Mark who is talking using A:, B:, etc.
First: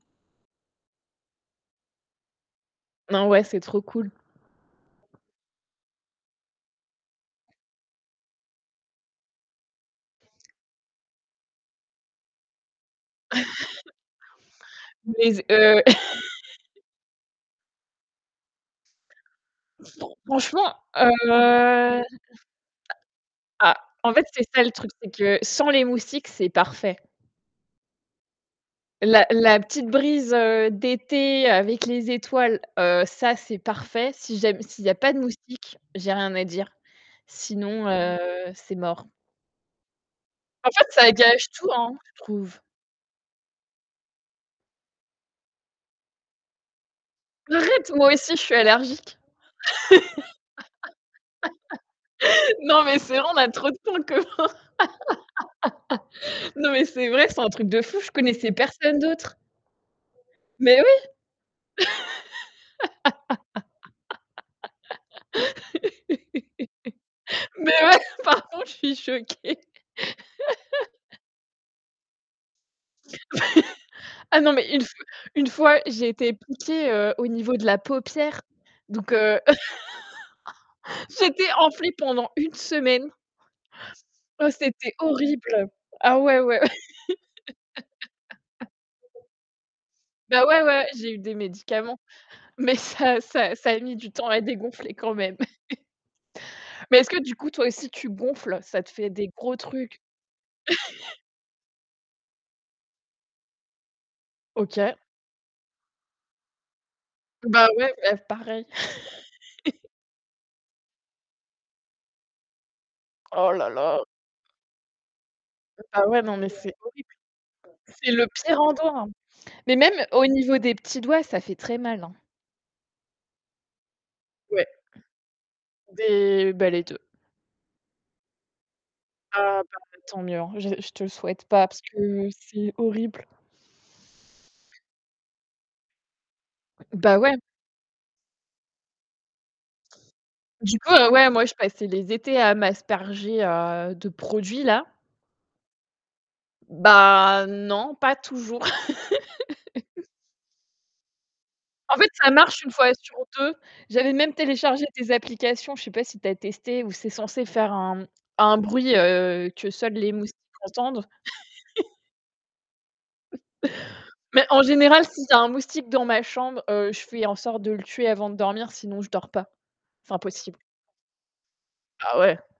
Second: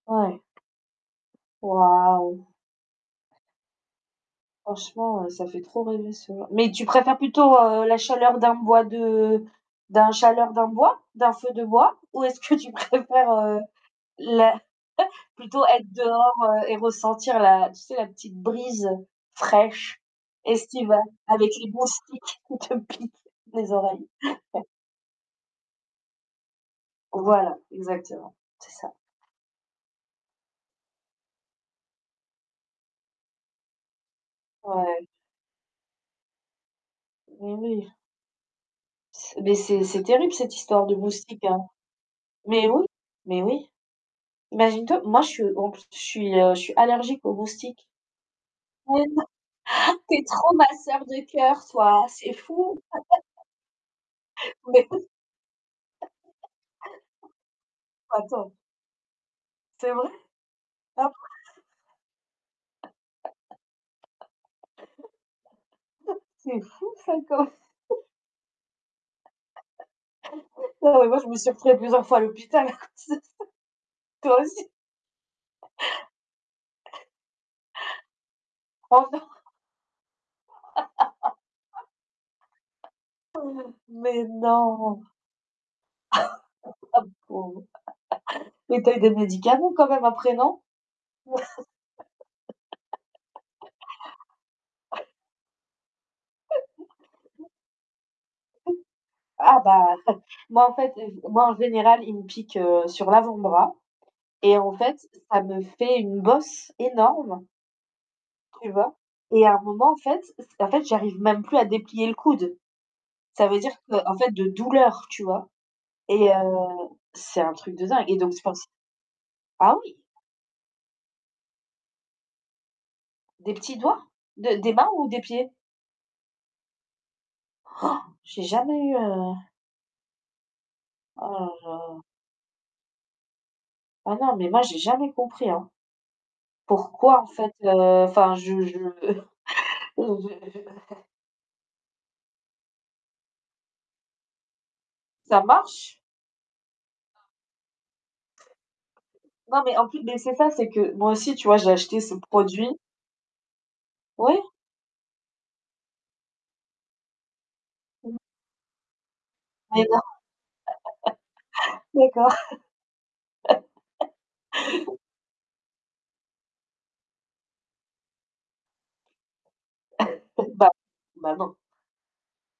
A: Ouais. Waouh.
B: Non ouais, c'est trop cool.
A: Franchement, heu, ça fait trop rêver [unintelligible] Mais tu préfères plutôt, heu, la chaleur d'un bois de d'un chaleur d'un bois d'un feu de bois? Ou, est-ce que tu préfères, heu, la
B: Mais z
A: plutôt
B: heu
A: être dehors, heu et ressentir la tu sais la petite brise
B: c'est
A: fraîche
B: trop franchement,
A: estivale
B: heu,
A: avec les
B: a
A: moustiques qui te piquent les
B: ah,
A: oreilles?
B: en fait, c'est ça le truc, c'est que sans les moustiques, c'est parfait.
A: Voilà, exactement, c'est ça.
B: La la petite brise, heu, d'été avec les étoiles, heu, ça, c'est parfait. Si ja s'il y a
A: Ouais.
B: pas de moustiques, j'ai rien à dire,
A: Mais
B: sinon,
A: oui.
B: heu, c'est mort.
A: C'est mais c'est c'est terrible cette
B: En fait,
A: histoire de
B: ça
A: moustiques,
B: gâche
A: hein.
B: tout, hein, je trouve.
A: Mais oui, mais oui. Imagine-toi, moi je suis en plus, je suis, heu, je suis allergique aux moustiques.
B: Arrête, moi aussi, je suis
A: Mais
B: allergique.
A: non, tu es trop ma sœur de cœur, toi, c'est fou.
B: Non, mais c'est vrai, on a trop de points communs.
A: Beh, écoute
B: Non mais c'est vrai, c'est un truc de fou, je connaissais
A: attends.
B: personne d'autre.
A: C'est vrai?
B: Mais oui.
A: [unintelligible] C'est fou ça, quand même.
B: Mais ouais, par contre, je suis choquée.
A: Non mais moi je me suis retrouvée plusieurs fois à l'hôpital à cause de ça.
B: Ah
A: Toi
B: non,
A: aussi?
B: mais une fois une fois j'ai été piquée, heu, au niveau de la paupière,
A: Oh
B: donc
A: non!
B: heu, j'étais enflée pendant 1 semaine.
A: Mais
B: Ouais, c'était
A: non?
B: horrible. Ah
A: Ma
B: ouais, ouais.
A: pauvre, mais tu as eu des médicaments quand même après,
B: Bah ouais,
A: non?
B: ouais, j'ai eu des médicaments, mais ça ça ça a mis du temps à dégonfler quand même. Mais est-ce que du coup, toi aussi, tu gonfles? Ça te fait des gros
A: Ah bah
B: trucs.
A: moi en fait moi en général, il me pique, heu, sur l'avant-bras, et en
B: OK.
A: fait, ça me fait une bosse énorme
B: Bah ouais, [unintelligible] pareil.
A: tu vois? Et à un moment en fait en fait, j'arrive même plus à déplier le coude. Ça
B: Oh
A: veut
B: là
A: dire que
B: là.
A: en fait de douleur, tu vois?
B: Bah ouais,
A: Et
B: non, mais c'est
A: heu,
B: horrible.
A: c'est un truc de dingue
B: C'est
A: et
B: le
A: donc, je
B: pire
A: pense
B: endroit, hein. Mais
A: ah
B: même
A: oui!
B: au niveau des petits doigts, ça fait très mal, hein.
A: Des petits doigts? De
B: Ouais.
A: des mains ou des pieds?
B: Des bah les 2-
A: J'ai jamais eu, heu
B: Ah bah tant mieux, hein, je je te le souhaite
A: Oh
B: pas,
A: là
B: parce
A: là.
B: que c'est horrible.
A: Oh non, mais moi j'ai jamais compris, hein.
B: Bah,
A: Pourquoi en
B: ouais.
A: fait, heu, enfin je je je je
B: Du coup, heu, ouais, moi, je passais les étés à m'asperger, heu, de produits, là.
A: Ça marche?
B: Bah non, pas toujours.
A: Non mais en plus mais c'est ça, c'est que, moi aussi, tu vois, j'ai
B: En
A: acheté
B: fait,
A: ce
B: ça marche
A: produit
B: 1 fois sur 2. J'avais même
A: Oui.
B: téléchargé des applications, je sais pas si tu as testé? Ou c'est censé faire un
A: Mmh.
B: un bruit, heu, que
A: Mais
B: seuls
A: non,
B: les moustiques entendent.
A: d'accord.
B: Mais en général, s'il y a un moustique dans ma chambre, heu, je fais en sorte de le tuer avant de dormir, sinon je dors pas. C'est impossible.
A: Bah bah non.
B: Ah ouais.